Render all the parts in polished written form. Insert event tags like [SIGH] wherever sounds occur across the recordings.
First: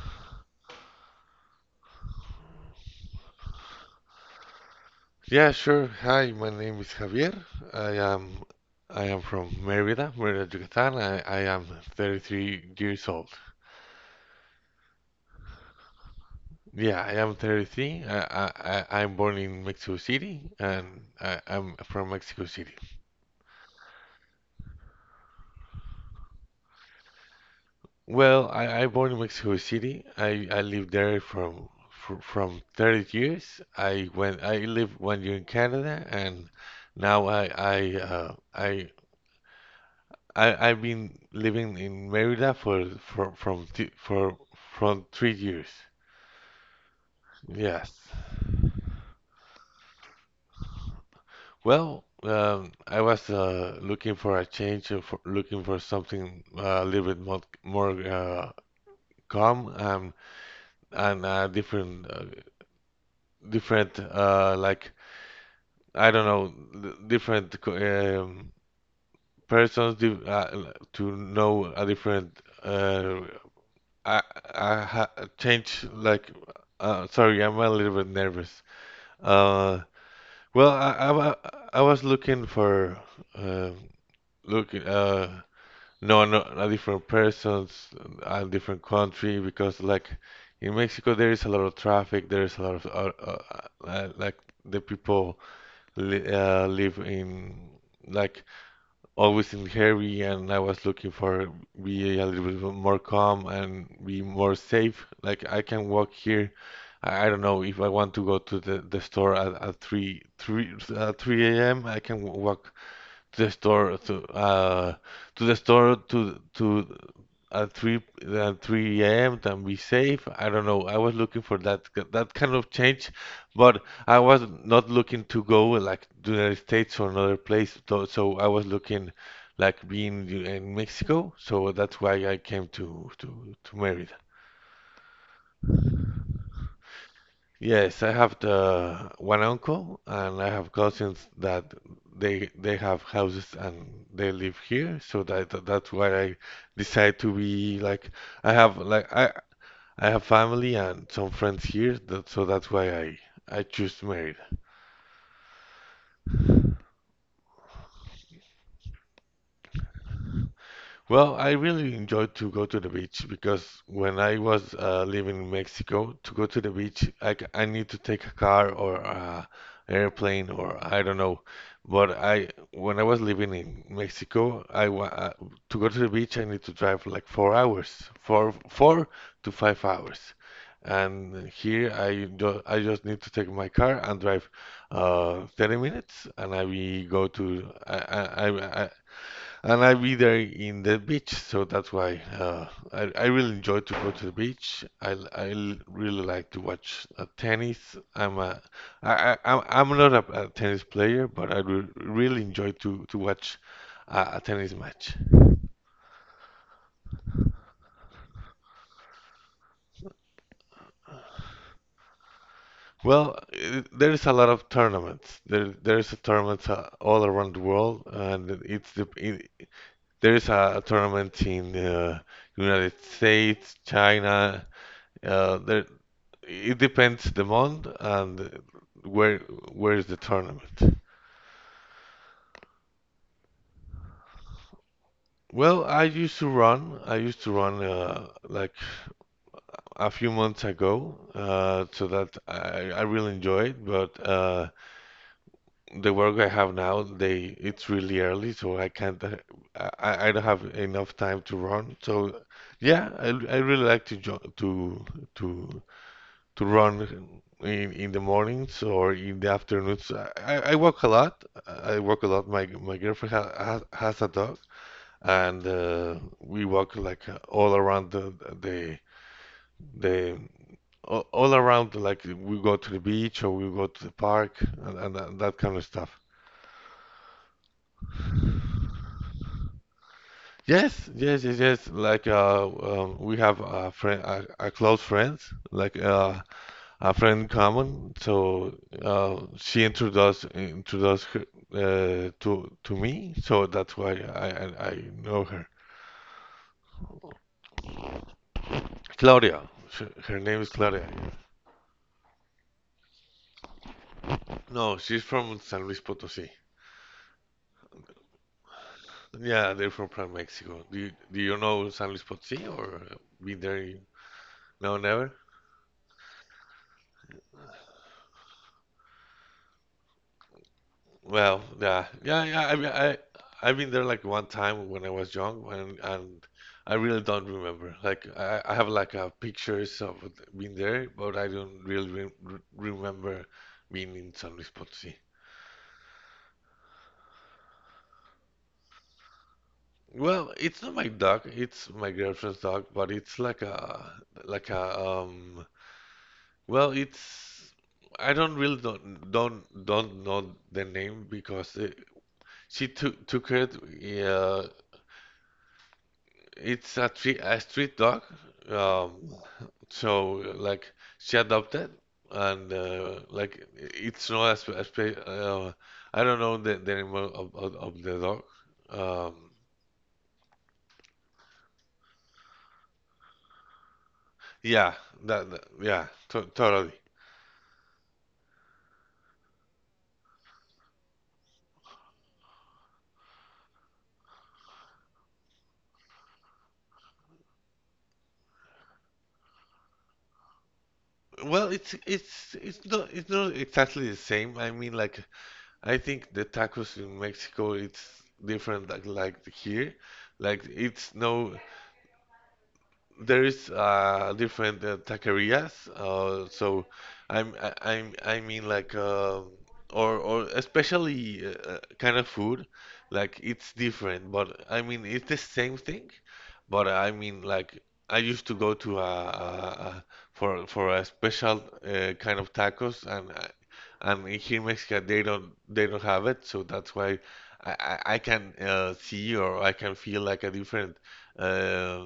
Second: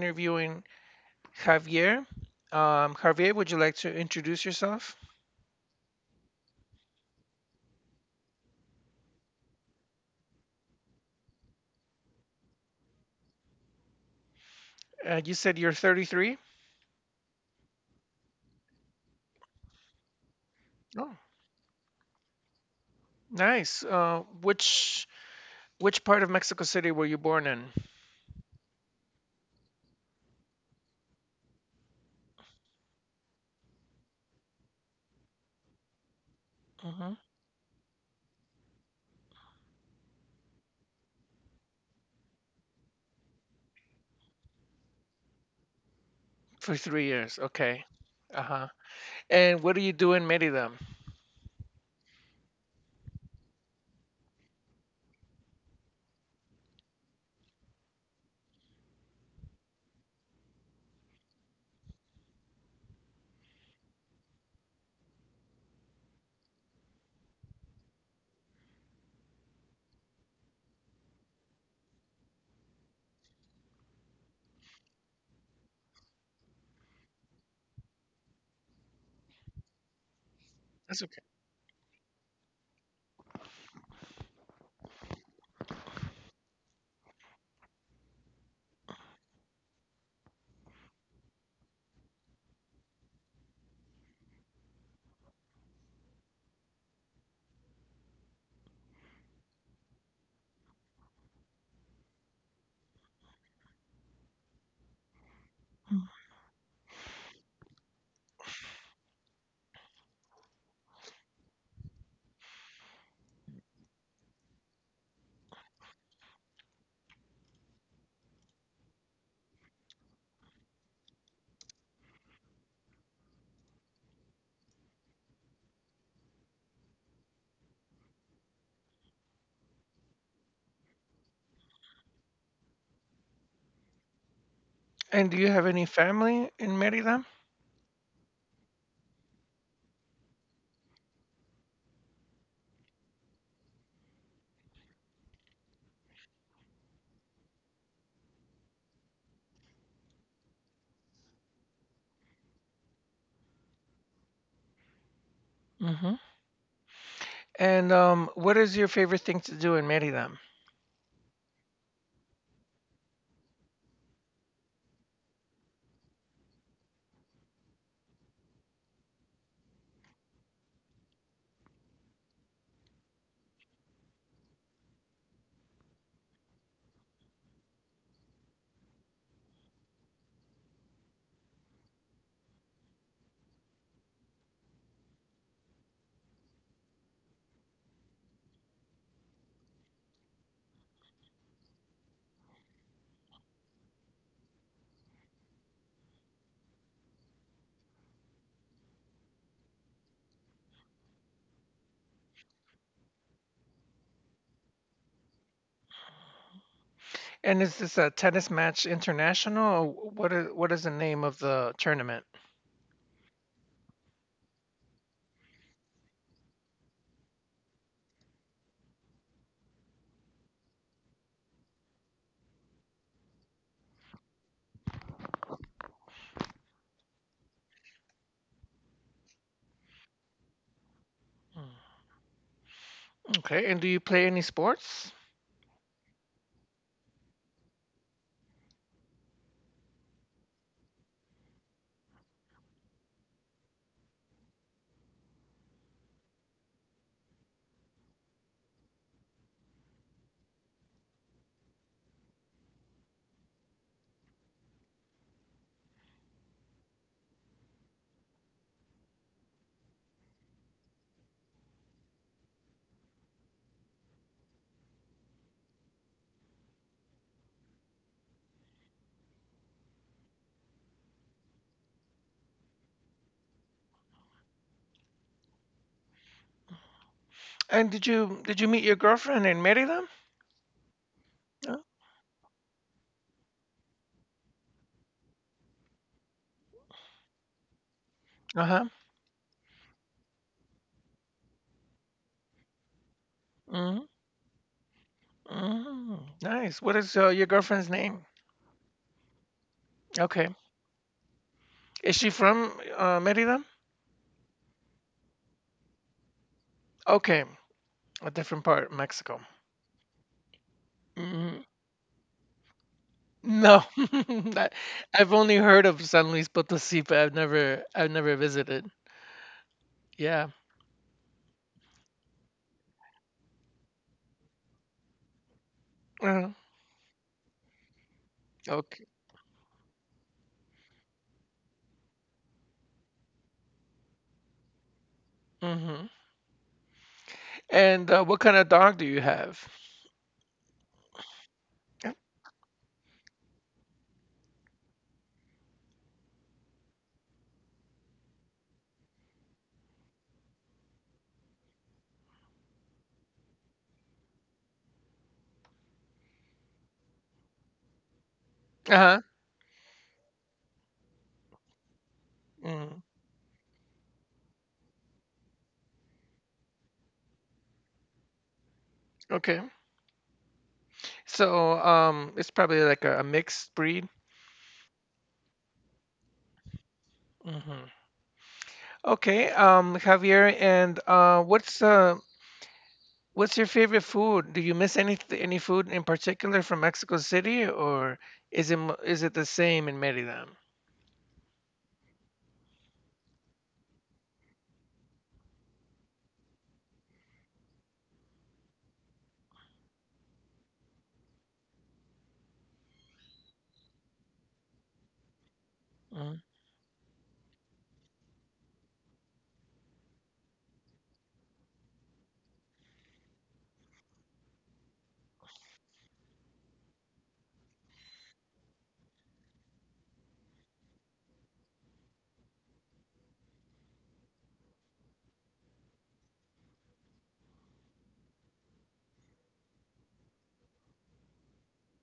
interviewing Javier. Javier, would you like to introduce yourself? Yeah, sure. Hi, my name is Javier. I am I am from Mérida, Yucatán. I am 33 years old. You said you're 33. Yeah, I am 33. I'm born in Mexico City, and Oh, I'm from Mexico City. nice. Which part of Mexico City were you born in? Well, I born in Mexico City. I lived there from 30 years. I lived one year in Canada, and Hmm now I've been living in Merida for from th for from 3 years. For 3 years. Okay. Yes. Uh-huh. And what do you do in Merida? Well, I was looking for a change, looking for something, a little bit more calm and different, like, I don't know, th- different co-, persons, di, to know a different, I I ha change, like, sorry, I'm a little bit nervous. Uh well, That's okay. wa-, I was looking for, uh looking, no, no, a different persons, a different country, because, like, in Mexico there is a lot of traffic, there is a lot of, like, the people li, live in, like, always in hurry, and I was looking for be a little bit more calm and be more safe. Like I can walk here. I don't know if I want to go to the store at 3, 3, at 3 a.m. I can walk to the store, to the store, to at 3, at 3 a.m. and be safe. I don't know. I was looking for that, kind of change, but I was not looking to go like to the United States or another place. So, I was looking like being in Mexico. So that's why I came to Mérida. And do you have any family in Merida? Yes, I have the one uncle and I have cousins that they have houses and they live here, so that's why I decide to be like, I have like, I have family and some friends here, that, so that's why I choose married. Hmm And what is your favorite thing to do in Merida? Well, I really enjoy to go to the beach because when I was living in Mexico, to go to the beach, I, c- I need to take a car or, airplane, or I don't know. But I, when I was living in Mexico, I, wa to go to the beach, I need to drive like 4 hours, four to five hours. And here I do, I just need to take my car and drive, 30 minutes, and I will go to, I I, and I'll be there in the beach, so that's why, I really enjoy to go to the beach. I l- really like to watch, tennis. I'm a, I, I, I'm I'm not a, a tennis player, but I re really enjoy to watch a tennis match. And is this a tennis match international? Or what is the name of the tournament? Well, I there's a lot of tournaments. There's a tournament, all around the world, and it's the, it, there's a tournament in, United States, China. Uh, there, It depends the month and where where is the tournament. Mm. Okay, and do you play any sports? Well, I used to run. I used to run, like a few months ago, so that I really enjoy it. But, the work I have now, they it's really early, so I can't. I don't have enough time to run. So yeah, I really like to jo to to run in, the mornings or in the afternoons. I, I walk a lot. I walk a lot. My, girlfriend, ha, has a dog, and, we walk like, all around the, the the all, around, like we go to the beach or we go to the park, that kind of stuff. And did you meet your girlfriend in Merida? Yes, yes, yes, yes. Like, we have a friend, a close friends. Like, a friend in common. Uh So, huh. She introduced her, to me. So that's why hmm I know her. hmm Nice. What is your girlfriend's name? Claudia, her Okay. name is Claudia. Is she from Merida? No, she's from San Luis Potosí. Okay, a different part, Mexico. Yeah, they're from, Mexico. Do you Mm, know San Luis Potosí or been there? no, [LAUGHS] No, never. I've only heard of San Luis Potosí, but I've never visited. Yeah. Well, yeah, yeah, yeah. I mean, I've been there like one time when I was young, and, Uh, I really don't remember. Like I have okay. like, pictures of being there, but I don't really re re remember being in San Luis Potosí. hmm And what kind of dog do you have? Well, it's not my dog. It's my girlfriend's dog, but it's like a, like a, um. Well, it's, I don't really don't know the name because it, she took it. Yeah, it's a tree, a street dog. Uh huh. Um, so, like, she adopted, and, Mm, like it's not a, spe, a spe, uh, I don't know the name of the dog. Um, okay. So it's probably like a mixed breed. yeah, that, that-, yeah, to totally. Hmm Okay, Javier, and what's your favorite food? Do you miss any food in particular from Mexico City, or is it the same in Merida? Well, it's not, it's not exactly the same. I mean, like, I think the tacos in Mexico it's different, like here. Like it's, no, there is, different, taquerias. Mm, so, I'm, I mean, like, or, especially, kind of food, like it's different. But I mean it's the same thing. But I mean, like, I used to go to a, for a special, kind of tacos, and. I, and here in Mexico they don't have it, so that's why I can, see or I can feel like a different, uh,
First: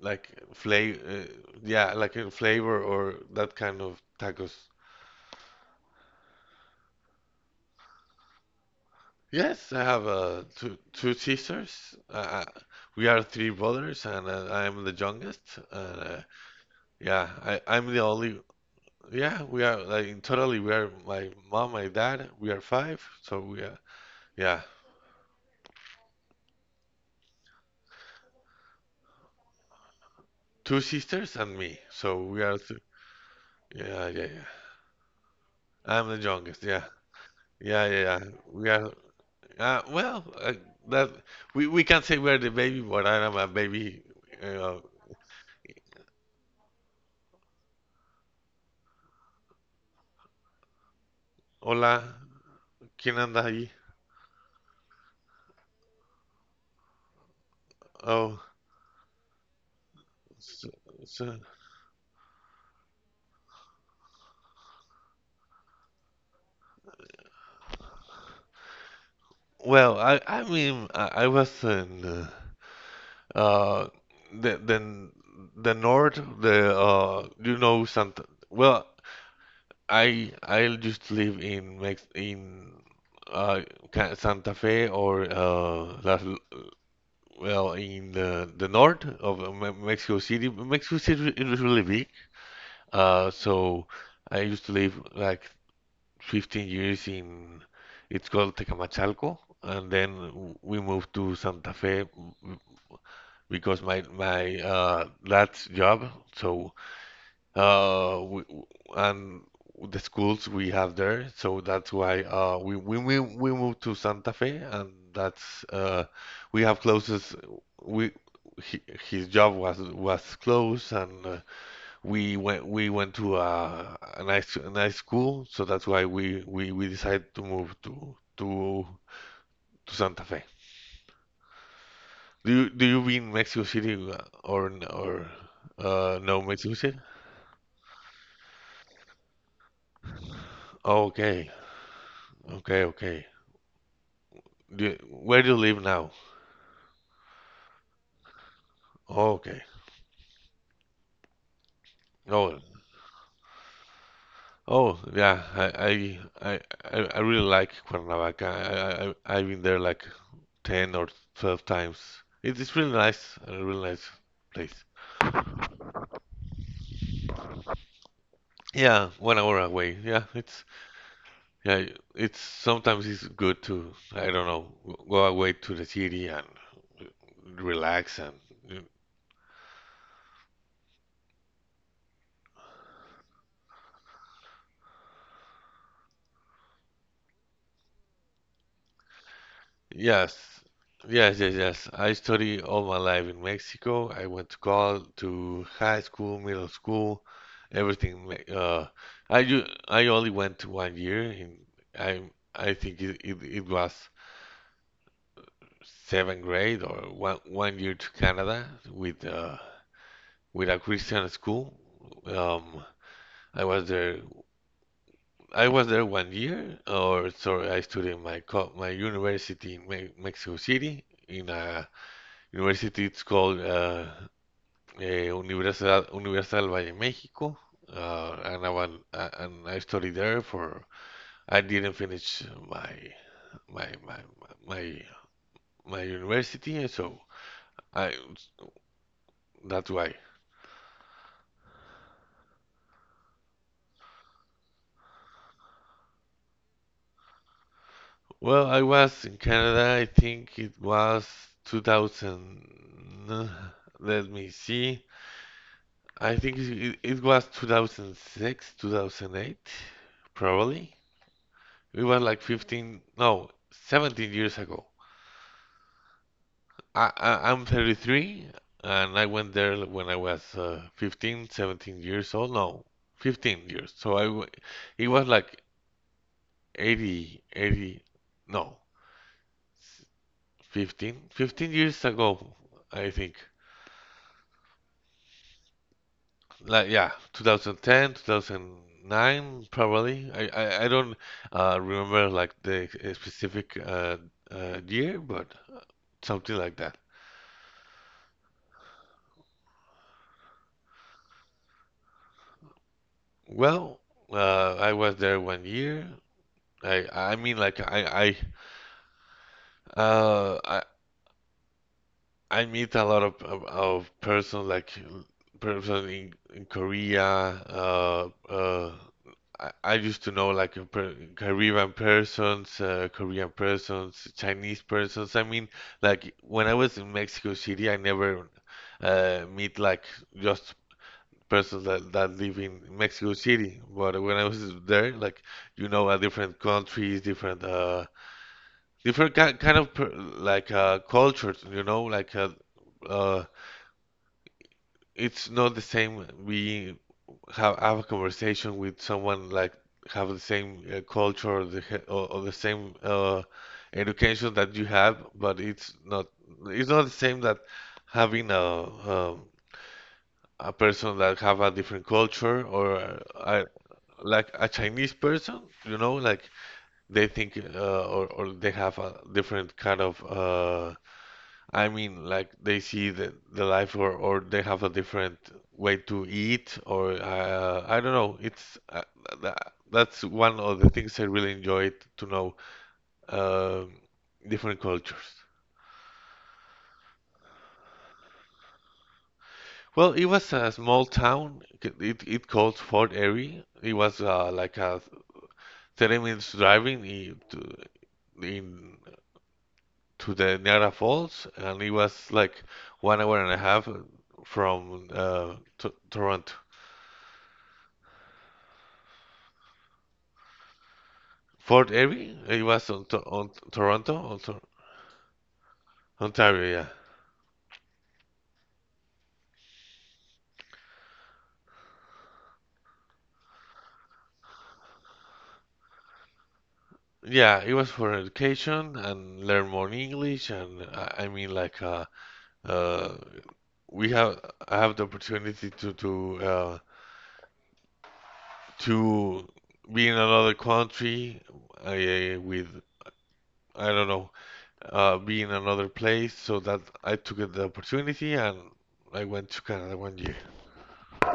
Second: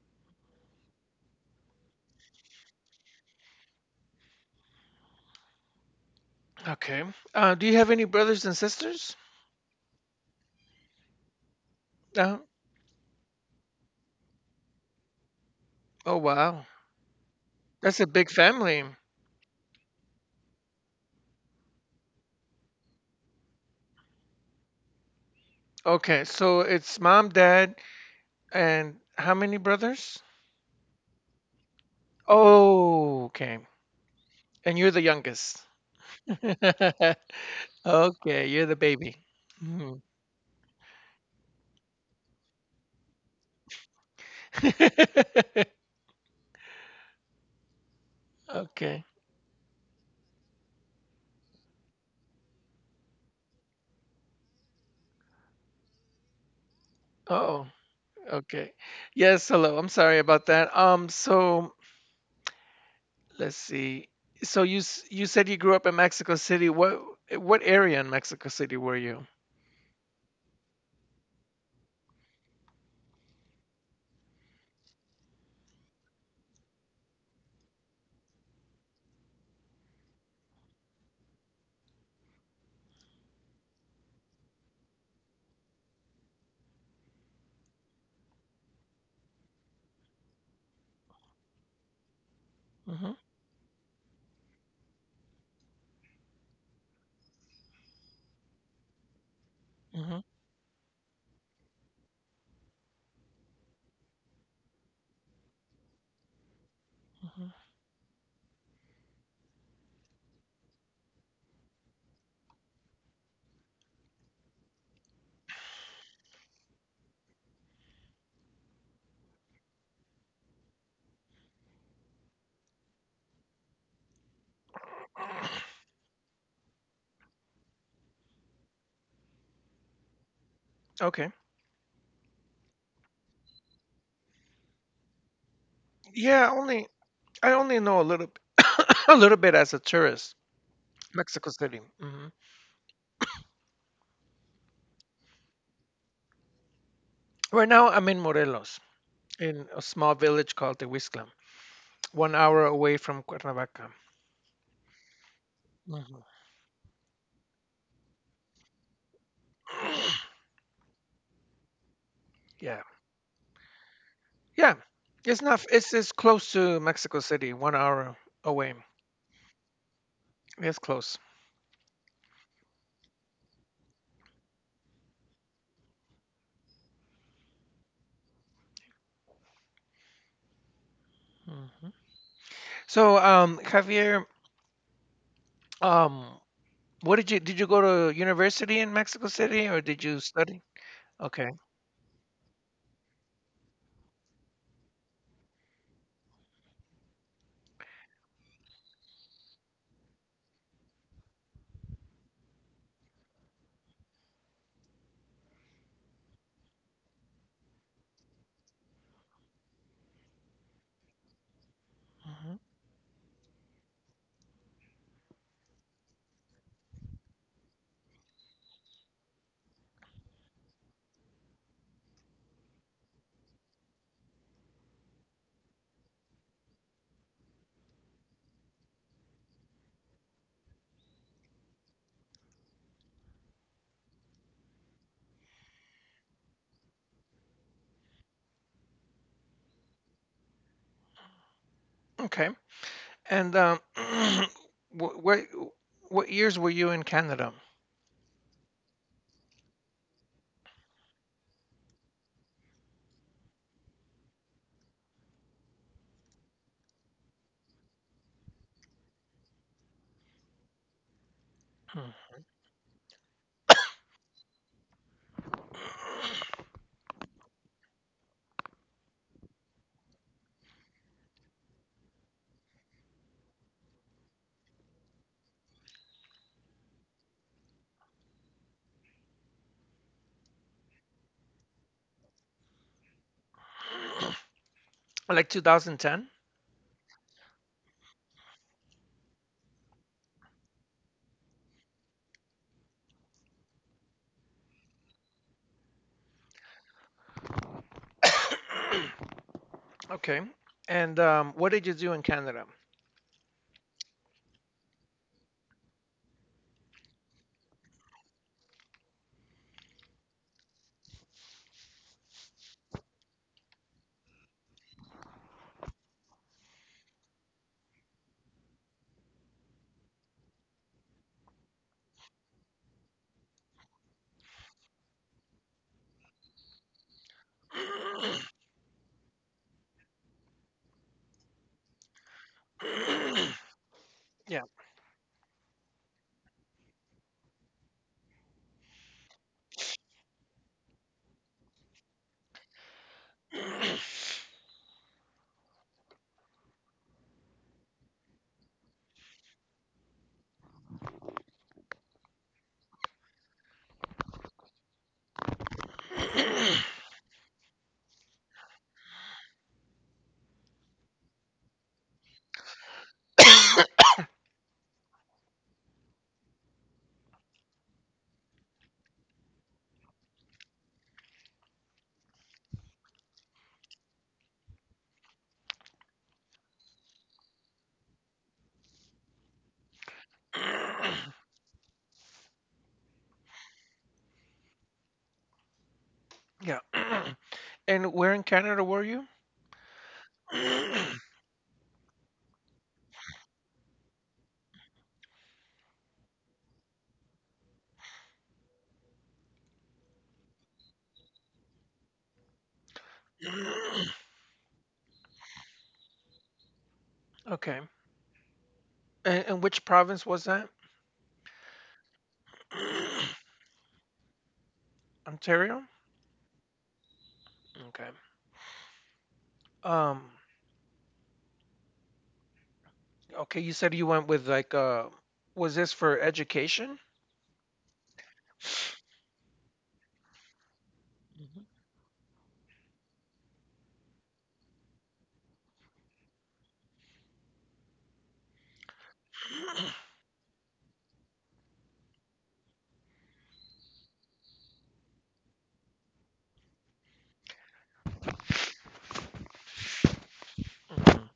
like flavor, yeah, like a flavor or that kind of tacos. okay. Do you have any brothers and sisters? Yes, I have, two sisters. No. We are three brothers, and, I am the youngest. Oh Uh, wow, yeah, I'm the that's a big only. family. Yeah, we are like in totally. We are my mom, my dad. We are five, so we are, yeah, Okay, so it's mom, dad, and how many brothers? two sisters and me. So we are. Th Oh, okay. yeah, yeah, yeah. And you're the youngest. I'm the [LAUGHS] youngest. Yeah, yeah, yeah, yeah. Okay, you're We the are, baby. Uh, Mhm. well, uh, that we, can say we're the baby, but I am a baby. Uh, [LAUGHS] Okay. Hola, ¿quién anda ahí? Oh, Oh, okay. Yes, hello. I'm sorry about so, that. Um, so-, so let's see. You said you grew up in Mexico City. What area in Mexico City were you? well, I mean, I was in, uh, the, north, the, you know, Santa. Well, I just live in Mex in, uh Ca- Santa Fe or, Las. Well, in the, north of, Me- Mexico City. Mexico City is re- is really big. Hmm So I used to live like 15 years in, it's called Tecamachalco, and then hmm w- we moved to Santa Fe w- w-, because my, dad's job. So, hmm we, and the schools we have there, so that's why, we, we moved to Santa Fe, and that's, we have closest, we he, his job was, close, and, we went, we went to a nice, school, so that's why we decided to move to, to Santa Fe. [CLEARS THROAT] Okay. Do you, been Mexico City, or no, Yeah, Mexico only City. I only know a little [COUGHS] a little bit as a tourist. Oh, Mexico City. Hmm okay okay. Do you-, where do you live now? Right now, I'm in Morelos, Oh, okay. in a small village called Tehuizcla, one Oh, hour away from Cuernavaca. oh, yeah. Mhm. I really like Cuernavaca. I-, I've been there like [CLEARS THROAT] 10 or 12 times. It is Yeah, really nice, a really nice yeah, place. it's not. It's close to Mexico City, 1 hour away. Yeah, one hour away. Yeah, It's close. yeah, it's, sometimes it's good to, I don't know, go away to the city and relax, and. Mhm. So, Javier, um, what did you go to university in Mexico City or did you Yes, study? yes, Okay. yes, yes. I study all my life in Mexico. I went to college, to high school, middle school, everything. me-, I, ju I only went to one year, and, I think it was seventh grade, or one year to Canada with, with a Christian school. Mhm. Um, I was there. I was there one year, or sorry, I studied my, co my university in, Me Mexico City in a university, it's called, Universidad del Valle, Mexico. And I went, and I studied there for, I didn't finish my, my, my, my, my university, and so I, that's why. Okay. And [CLEARS THROAT] what, what what years were you in Canada? Well, I was in Canada, I think it was 2000, let me see. I think it was 2006, 2008, probably. We Hmm. were like 15, no, 17 years ago. [CLEARS THROAT] I'm 33, and I went there when I was, 15, 17 years old. No, 15 years. So I w-, it was like 80, 80, no, 15, 15 years ago, I think. Like 2010? Like, yeah, 2010, 2009 probably. I don't, remember like the specific, year, but something like that. [COUGHS] Okay. And what did you do in Canada? Well, I was there one year. I mean, like, I uh I I meet a lot of, person, like, person in Korea. I used to know like a per, Caribbean persons, Korean persons, Chinese persons. I mean like when I was in Mexico City, I never meet like just persons that live in Mexico City. But when I Yeah. was there, like different countries, different different ki kind of per like cultures. Like uh, it's not the same. We have a conversation with someone like have the same culture or or the same education that you have, but it's not Yeah. [CLEARS THROAT] it's not the same that having um, a person that have a different culture or I, like a Chinese person, like they think or they have a different kind of I mean like they see the life or they have a different way to eat or I don't know. It's that's one of the things I really enjoyed to know um different cultures. And where in Canada were you? Well, it was a small town. It called Fort Erie. It was like a 30 minutes driving in to the Niagara Falls, and it was like one hour and a half from to Toronto. Okay. And which province was that? Fort Erie, it was [CLEARS THROAT] on Toronto, on Tor Ontario? Ontario, yeah. Okay. Um, okay, you said you went with like was this for education? Yeah, it was for education and learn more English, and I mean like uh, we have I have the opportunity to Mhm. be in another country with I don't know be in another place. So that I took the opportunity and I went to Canada one year. Mhm.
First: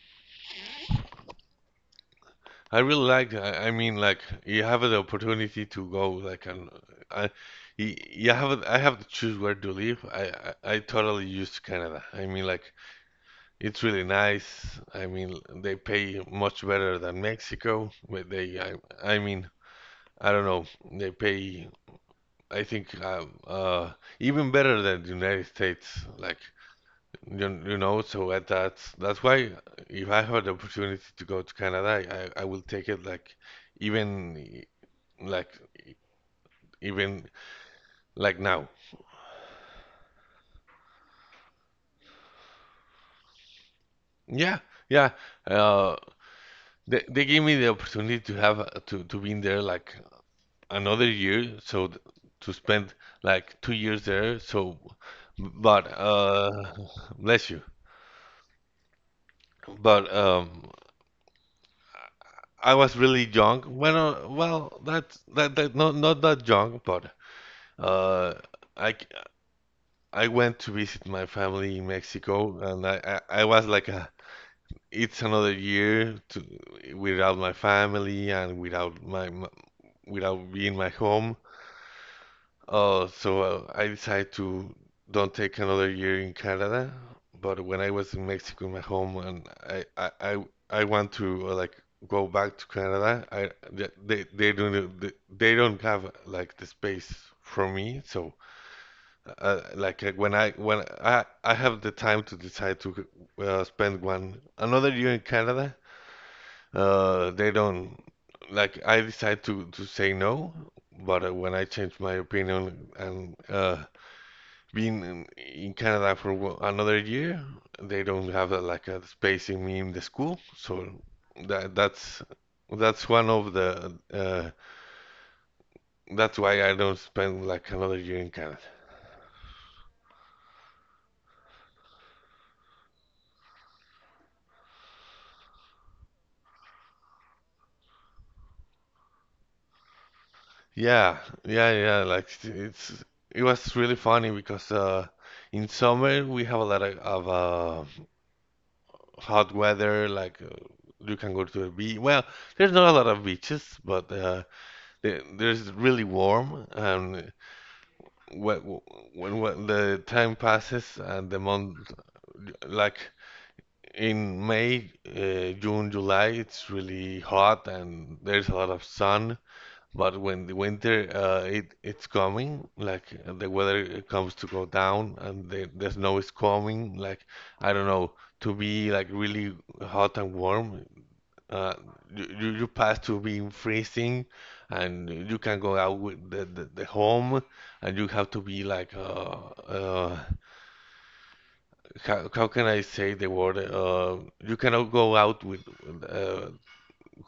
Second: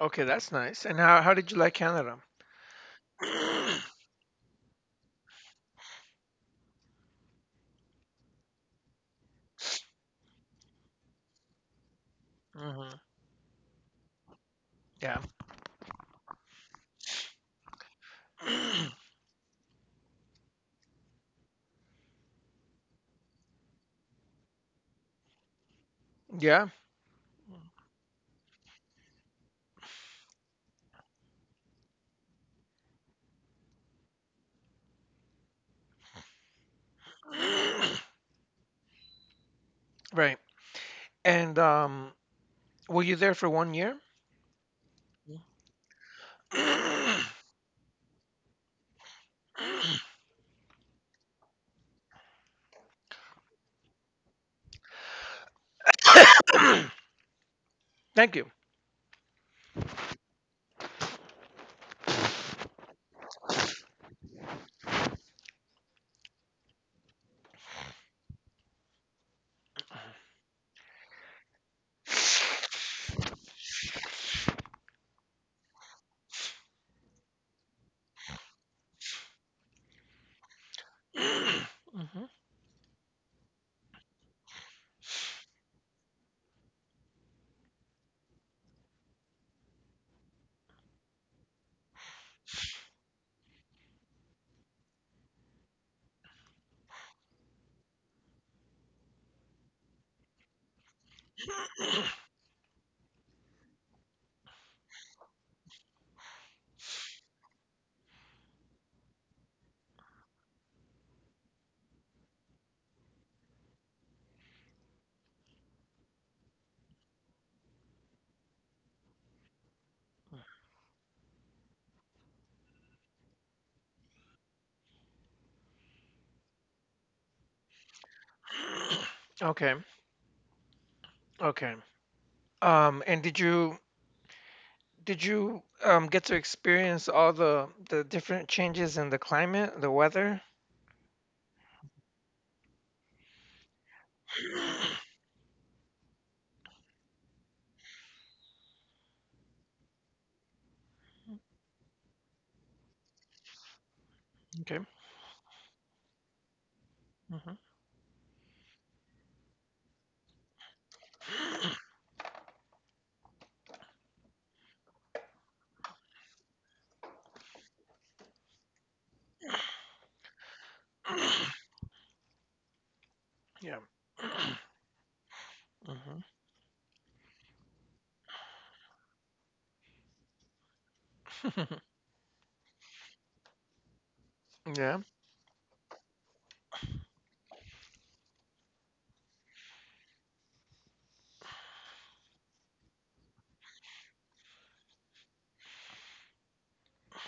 Okay, that's nice. And how did you like Canada? I really liked I mean, like you have the opportunity to go, like, and I, I have to choose where to live. I totally used Canada. I mean, like Hmm it's really nice. I Yeah. mean, they pay much better than Mexico. But I mean, I don't know. They pay. I think even better than the United States. Like Yeah. So at that's why if I have the opportunity to go to Canada, I will take it like even like even like now. Right. And were you there for 1 year? Yeah, yeah. Uh, they [CLEARS THROAT] gave me the opportunity to have to be in there like another year, so to spend like 2 years there. So, but bless you. Thank you. [CLEARS THROAT] But I was really young. Well, well, that's that that not that young, but Uh, I I went to visit my family in Mexico, and I was like it's another year to without my family and without my without being my home. Mhm. So I decided to don't take another year in Canada. But when I was in Mexico, my home, and I want to like go back to Canada. I they don't have like the space for me, so. Like when I have the time to decide to spend one another year in Canada, they don't like I decide to say no, but when I change my opinion and being in Canada for another year, they don't have like a space in me in the school, so that that's one of the that's why I don't spend like another year in Canada. Okay. Okay. And did you get to experience all the different changes in the climate, the weather? Yeah, yeah, yeah. Like it was really funny because [CLEARS THROAT] in summer we have a lot of hot weather. Like you can go to a beach. Well, there's not a lot of beaches, but Okay. There's really warm. And Mhm. when, when the time passes and the month, like in May, June, July, it's really hot and there's a lot of sun. But when the winter [CLEARS THROAT] it's coming, like the Yeah. weather comes to go [CLEARS THROAT] down and the snow Mhm. is coming, like I don't know, to be like really hot and warm, uh, [LAUGHS] you pass to being freezing, Yeah. and you can go out with the home, and you have to be like uh how can I say the word you cannot go out with uh,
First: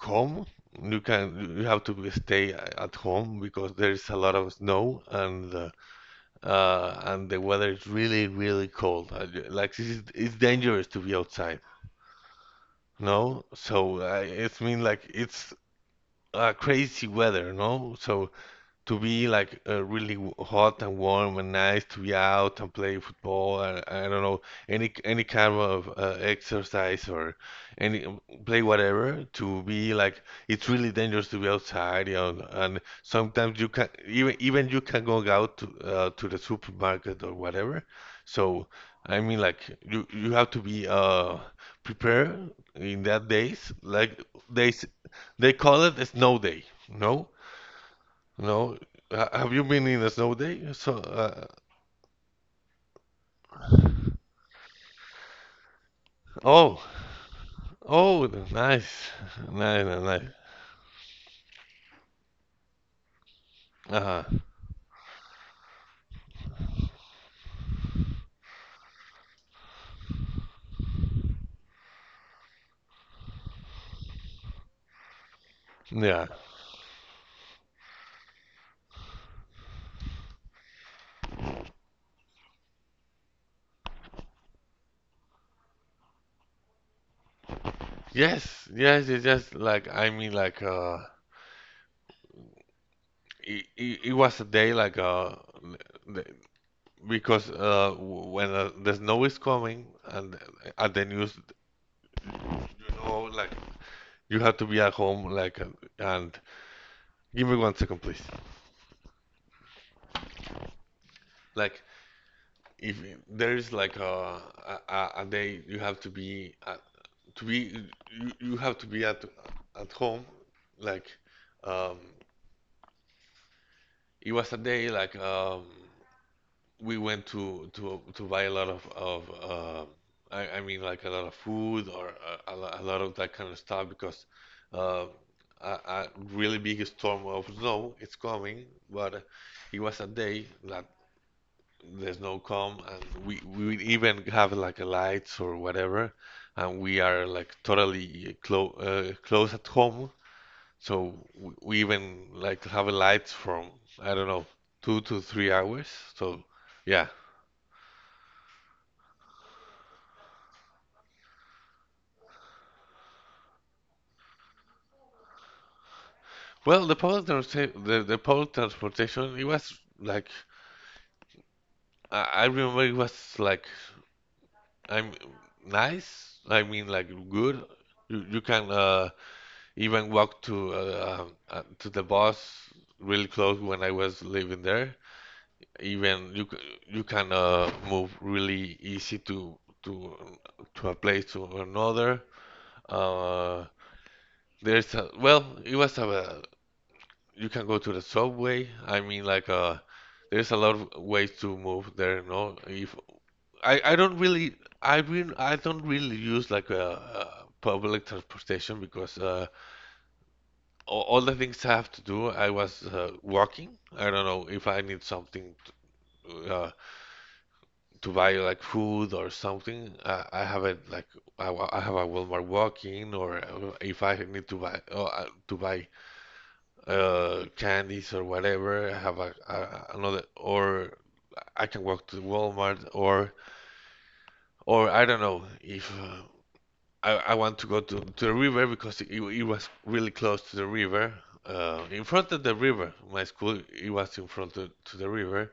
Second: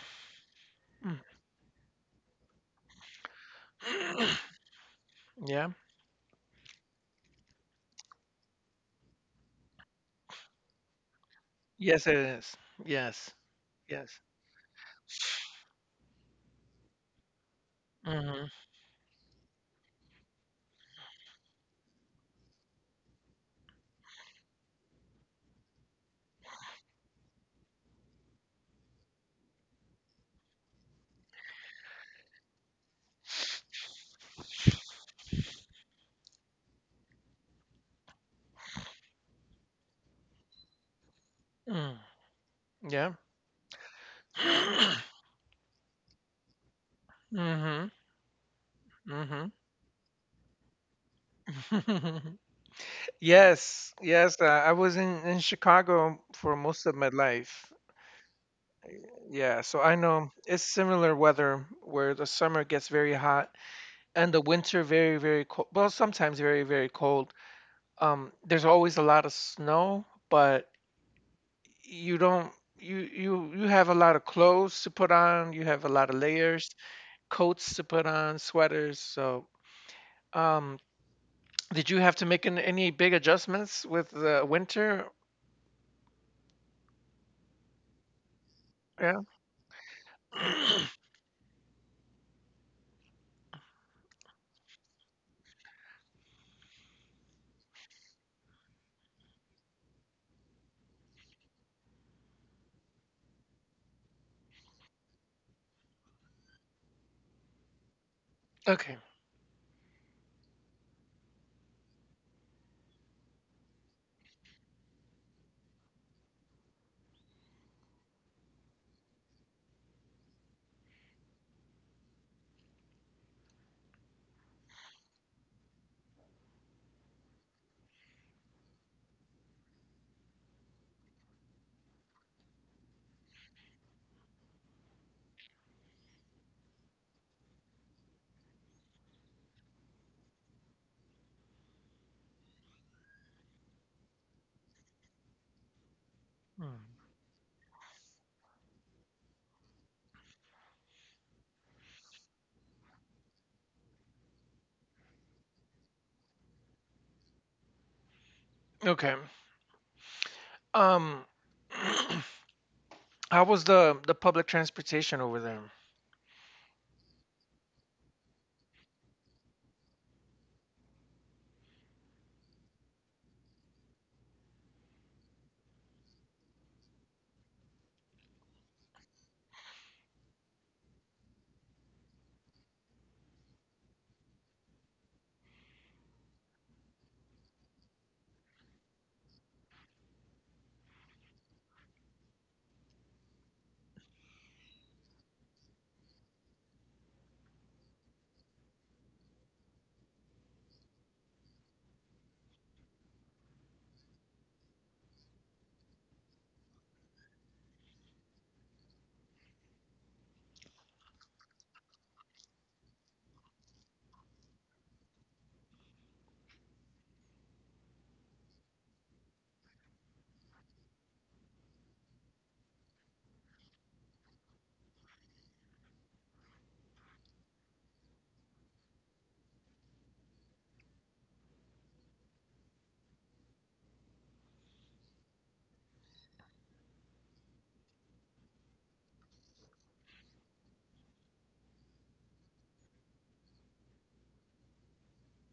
home. You Mm. can you have to stay at home because there is a lot of [CLEARS THROAT] snow Yeah. And the weather is really really cold. Like it's dangerous to be outside. Yes, it is. Yes. No, so Yes. It's mean like it's crazy weather. No, so Mhm. to be like really hot and warm and nice to be out and play football and I don't know any kind of exercise or any play whatever to be like it's really dangerous to be outside and sometimes you can even even you can go out to the supermarket or whatever, so I mean like you have to be Mm. prepared in Yeah. that days like they s- [CLEARS THROAT] they call it a snow day, no, Mhm. no, Mhm. have you been in a snow day? So, [LAUGHS] Yes, yes, I was in Chicago for oh, most of my life. oh, nice, Yeah, so nice, I nice. Nice. know it's similar weather where the summer gets very hot Uh, and the winter very, very cold. Well, sometimes very, very cold. There's always a lot of snow, but you don't you you you have a lot of clothes to put on, you have a lot of yeah, layers, coats to put on, sweaters. So, um, did you have to make any big adjustments with the winter? yes, yes, Yeah. It's just Like I mean, like [CLEARS THROAT] it was a day like the- because when the snow is coming and at the news, like you have to be at home, like and give me one second, please. Okay. Like if there is like a day to be you have to be at home, like um it was a day like we went to buy a lot of I mean, like a lot of food or a lot of that kind of stuff because uh, a really big storm of snow is coming, but it was a day that the snow come and we even have like a lights or whatever, Hmm. and we are like totally close at home. So we even like to have lights from, I don't know, 2 to 3 hours. So yeah. Okay. Um, [CLEARS THROAT] how was the public transportation over there? Well, the public transportation, it was like I remember it was like I'm nice. I mean, like good. You can even walk to the bus really close when I was living there. Even you you can move really easy to to to a place to another. Uh, there's well, it was you can go to the subway. I mean, like there's a lot of ways to move there. No, if I don't really, I mean, I don't really use like public transportation because all the things I have to do I was walking. I don't know if I need something to, uh to buy like food or something. I have it like I have a Walmart walking, or if I need to buy candies or whatever. I have a another, or I can walk to Walmart, or I don't know if I want to go to the river, because it was really close to the river. In front of the river, my school it was in front of, to the river.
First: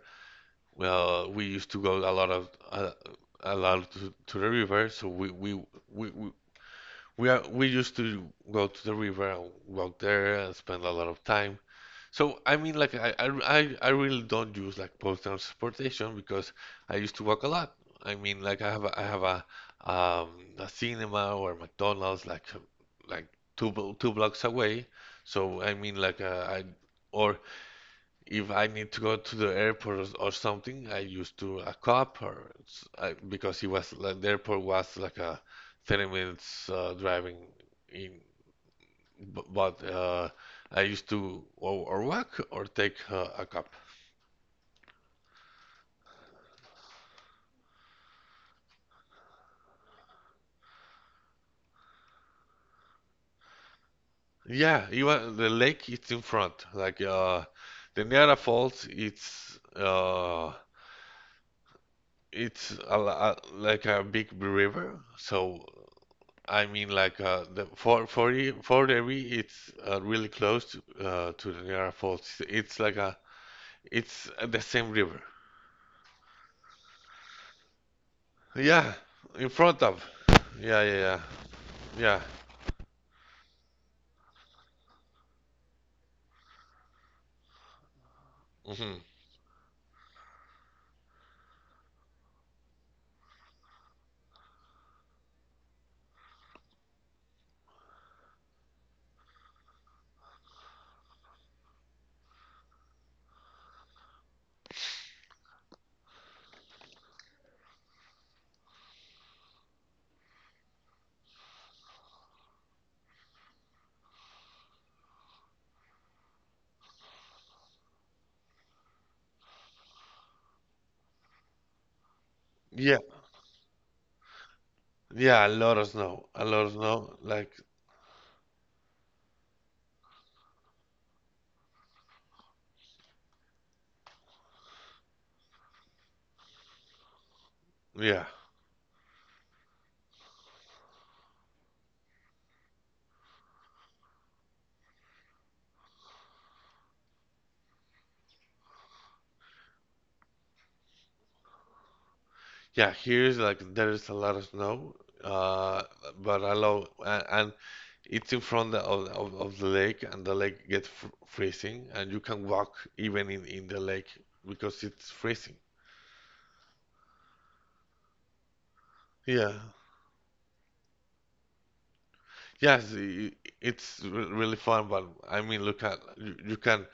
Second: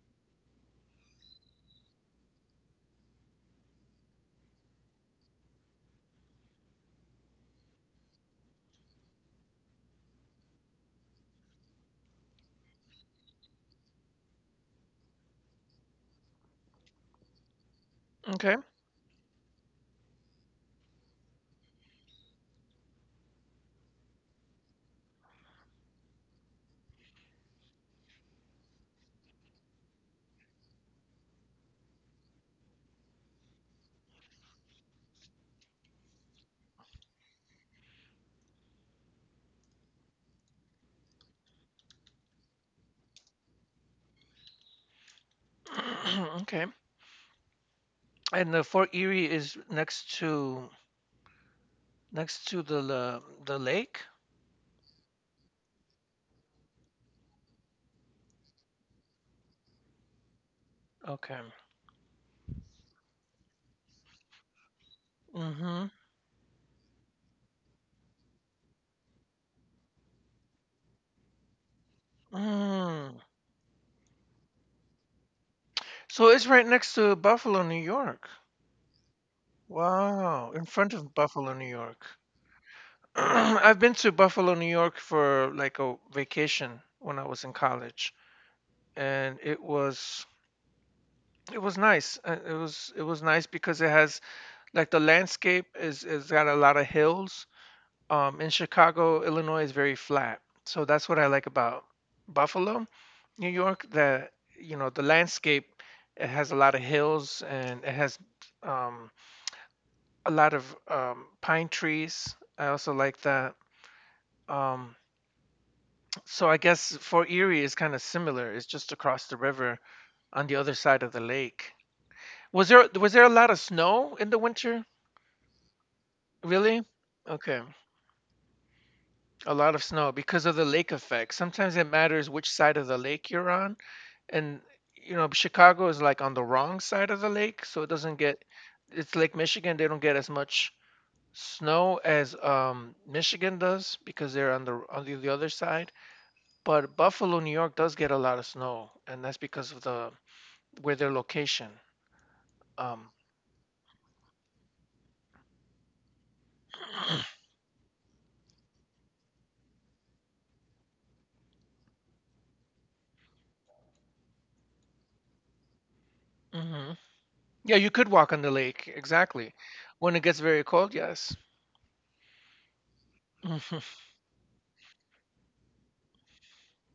Well, we used to go a lot to the river, so we. we we used to go to the river and walk there and spend a lot of time. So I mean, like I really don't use like public transportation because I used to walk a lot. I mean, Okay. like I have a, I have a um a cinema or McDonald's like like 2 blocks away. So I mean, like I or if I need to go to the airport or, something, I used to a cop or because it was like the airport was like a 30 minutes driving in But I used to, or walk or take a cab. [CLEARS THROAT] Okay. And the Fort Erie is next to the lake. Yeah, even the lake it's in front. Like the Niagara Falls, it's Okay. Like a big river. So Mm-hmm. I mean, like the for the re it's really close to, the Niagara Falls. It's like a Mm. it's the same river. So it's right next to Buffalo, New York. Yeah, in front of. Wow, in Yeah, front of yeah, Buffalo, New York. yeah, [CLEARS THROAT] I've been to Buffalo, New York for like a vacation when I was in college, yeah. Hmm. and it was nice. It was nice because it has like the landscape is got a lot of hills. In Chicago, Illinois is very flat, so that's what I like about Buffalo, New York. That you know the landscape, it has a lot of hills and it has um, a lot of pine trees. I also like that. Um, so I guess for Erie is kind of similar. It's just across the river on the other side of the lake. Was there a lot of snow in the winter? Yeah, a lot of snow, a lot of Really? snow. Like, Okay. A lot of snow because of the lake effect. Sometimes it matters which side of the lake you're on. And, you know, Chicago is like on the wrong side of the lake, so it doesn't yeah, get, it's Lake Michigan, they don't get as much snow as Michigan does because they're on the on the other side. But Buffalo, New York does get a lot of snow, and that's because of the where their location. yeah. Um, Here's like there is a lot of snow, uh, but a lot, and, [CLEARS THROAT] and it's in front of the lake, and the lake gets fr freezing, and you can walk even in the lake because it's freezing. mhm. Yeah, you could walk on the lake, Yeah, exactly. When it gets very cold, yes. yes, [LAUGHS] it's really fun, but I mean, look at you, you can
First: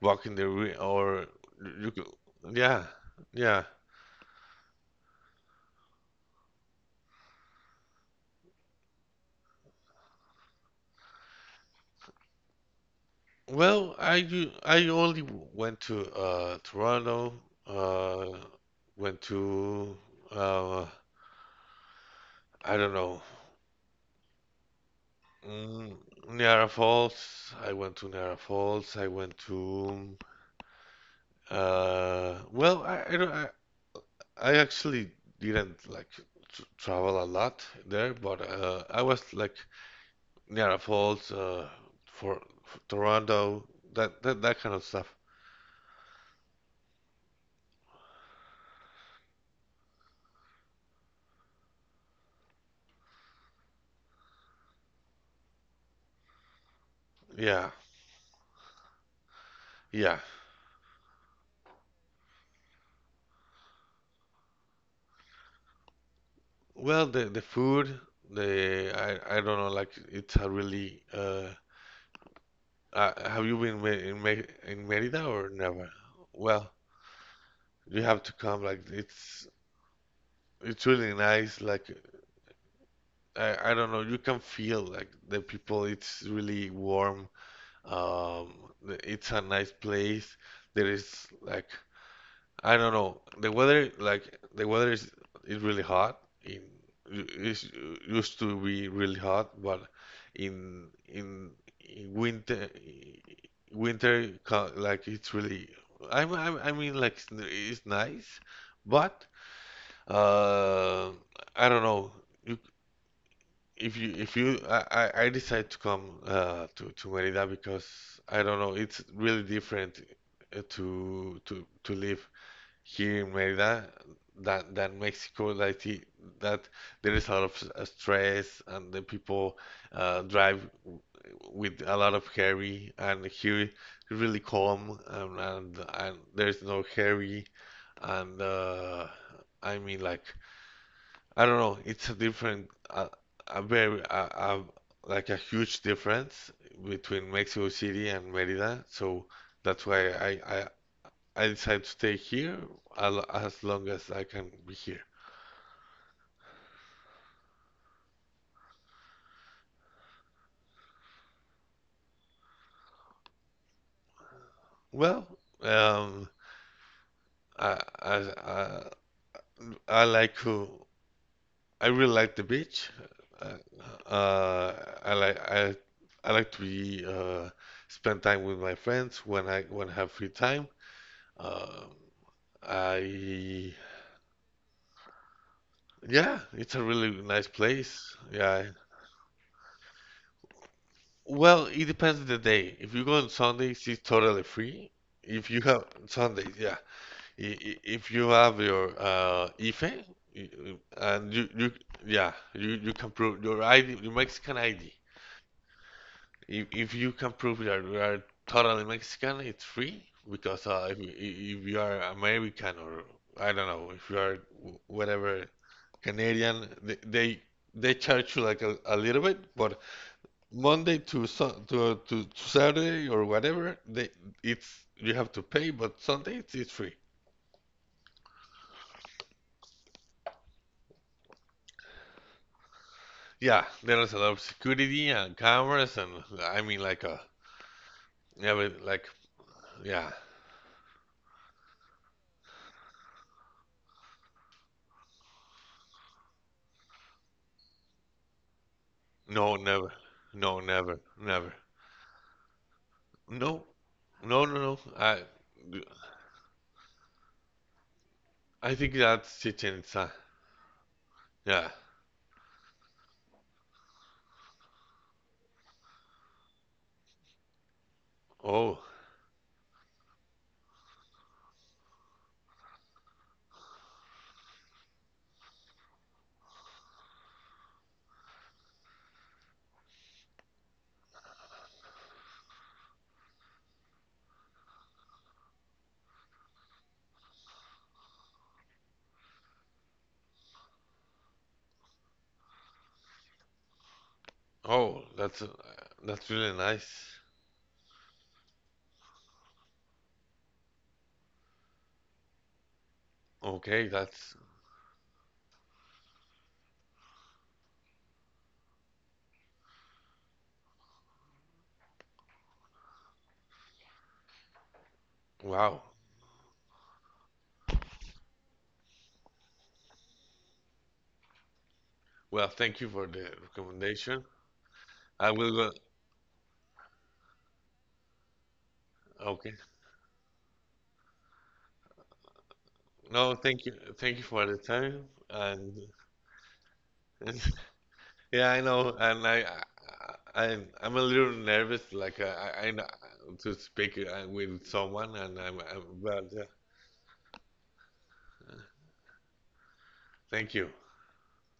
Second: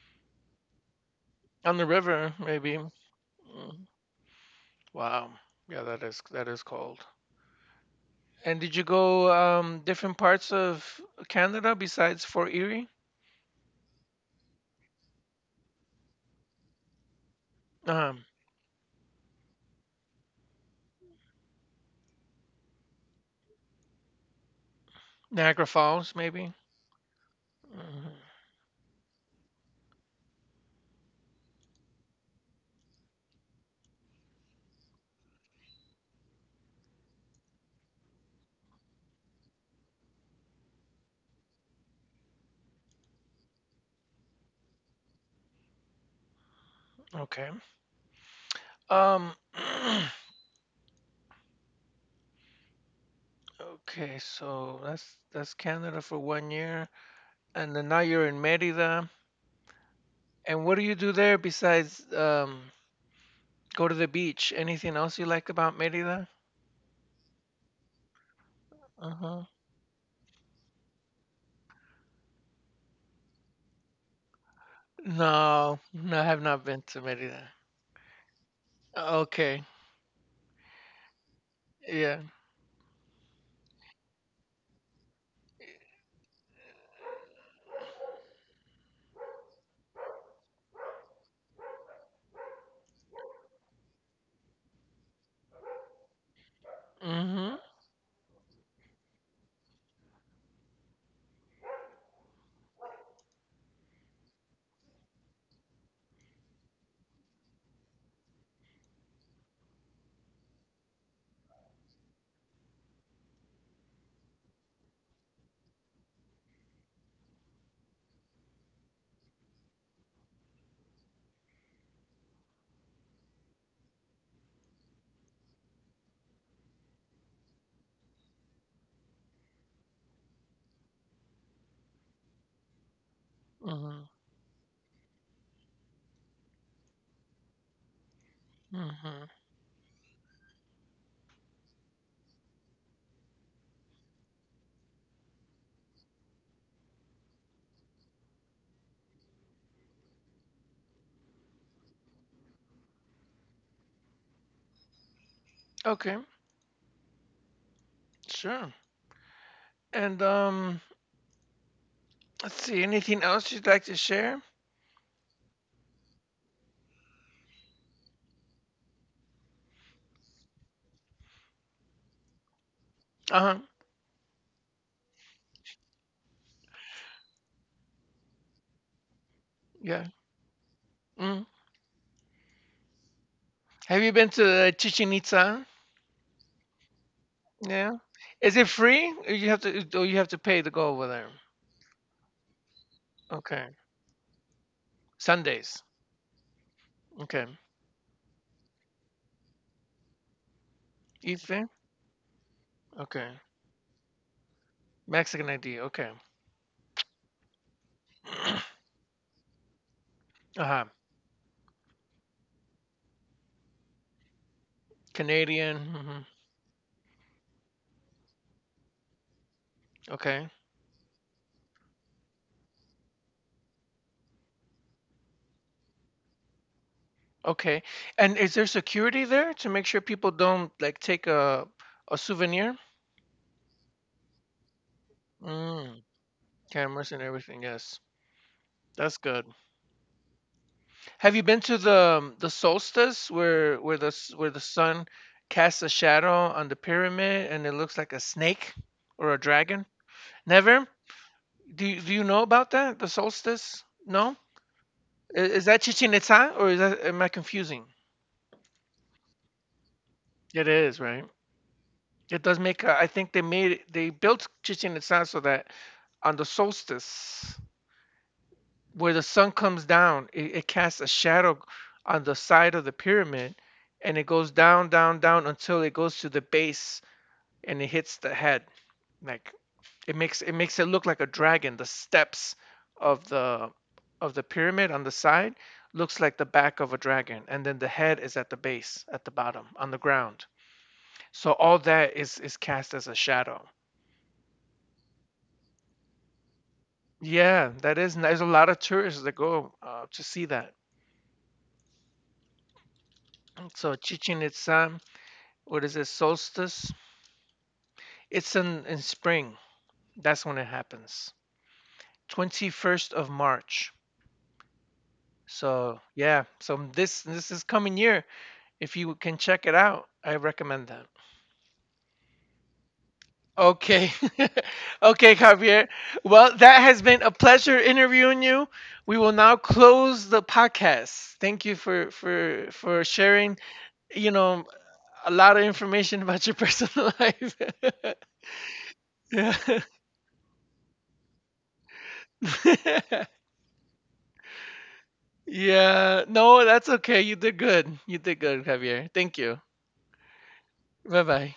walk in the re or you On the you can, river, maybe. yeah, yeah. Wow. Yeah, that is cold. And did you go different parts of Canada besides Fort Erie? Well, I only went to Toronto, Um, uh, went to uh, I don't know, Niagara mm, Falls, maybe? Niagara Falls. I went to Hmm Niagara Falls. I went to well, I actually didn't like tr travel a lot there, but I was like Niagara Falls, for Toronto, that kind of stuff. Okay. Um, [CLEARS THROAT] okay, so that's Canada for 1 year, Yeah, and then now you're in Merida. yeah. And what do you do there besides go to the beach? Anything else you like about Merida? Well, the food, the I Uh-huh. don't know, like it's a really have you been me- in Me in Merida or No, never? no, I have not Well, been to Merida. you have to come. Like it's Okay. it's really nice. Like Yeah. I don't know, you can feel like the people. It's really warm. It's a nice place. There is like I don't know. The weather, like the weather is really hot. In Mm-hmm. it used to be really hot, but in in, in winter winter like it's really. I'm I mean like it's nice, but uh, I don't know. You, if you if you I decide to come to Merida because I don't know. It's really different to to live. Here in Merida, that than Mexico, that I see that there is a lot of stress, and the people drive with a lot of hurry, and here really calm, and there's no hurry, and hmm I mean like I don't know, it's a different, a very a, like a huge difference between Mexico City and Merida, so that's why I decide to stay here as long as I can be here. Okay, sure. And let's see, anything else you'd like to share? Well, um, I, I, I, I I really like the beach. Uh, Uh-huh. uh, I like, I, I like to be, spend time with my friends when I Yeah. have free time. Mm. Um, I, Have you been to Chichen Itza? yeah, it's a really nice Yeah. place. Is Yeah. it free? Or you have to pay to go over there? Well, it depends on the day. If you go on Okay. Sundays, it's totally free. If you have Sundays. Sundays, yeah. Okay. If you have your IFE, and you Ethan. yeah, you can prove Okay. your ID, your Mexican ID. Mexican ID. Okay. If you can prove that you are totally [CLEARS THROAT] Mexican, it's free because Uh-huh. If you are American or I don't know, if you are whatever Canadian. Hmm Canadian, they charge you like a little bit, but Okay. Monday to, to Saturday or whatever, they it's you have to pay, but Sunday it's free. Okay. And is there security there to make sure people don't like take a souvenir? Yeah, there is a lot of security and cameras Mm. and I mean like Cameras a and everything. Yes. never like That's good. yeah. Have you been to the solstice where the sun casts a shadow on the pyramid and it looks like a snake or a No, dragon? never. No, Never? never. Never. Do you know about that? The No. solstice? No? No, no, no. Is that Chichen Itza or is that am I confusing? I think that's Chichen Itza. It is, right? Yeah. It does make a, I think they built Chichen Itza so that on the solstice Oh. where the sun comes down, it casts a shadow on the side of the pyramid and it goes down, down, down until it goes to the base and it hits the head. Like it makes it look like a dragon. The steps of the of the pyramid on the side looks like the back of a dragon, and then the head is at the base, at the bottom, on the ground. So all that is cast as a shadow. Oh, that's really nice. Yeah, that is. There's a lot of tourists that go to see that. Okay, So that's Chichen Itza, what is it? Solstice. It's in spring. That's when it happens. 21st of March. wow. So yeah, so this is coming year. If you can check it out, I recommend that. Well, thank you for the Okay. recommendation. [LAUGHS] I Okay, will go. Javier. Well, that has been a pleasure interviewing you. We will Okay. now close the podcast. Thank you for No, sharing, thank you. Thank you you for the know, time a lot of and information [LAUGHS] about your personal [LAUGHS] life. [LAUGHS] yeah, I know, and [LAUGHS] Yeah. I'm a little nervous. Like I know to speak with someone, and [LAUGHS] I'm but Yeah. No, that's okay. You did good. You did good, Javier. Thank you. thank you. Bye-bye.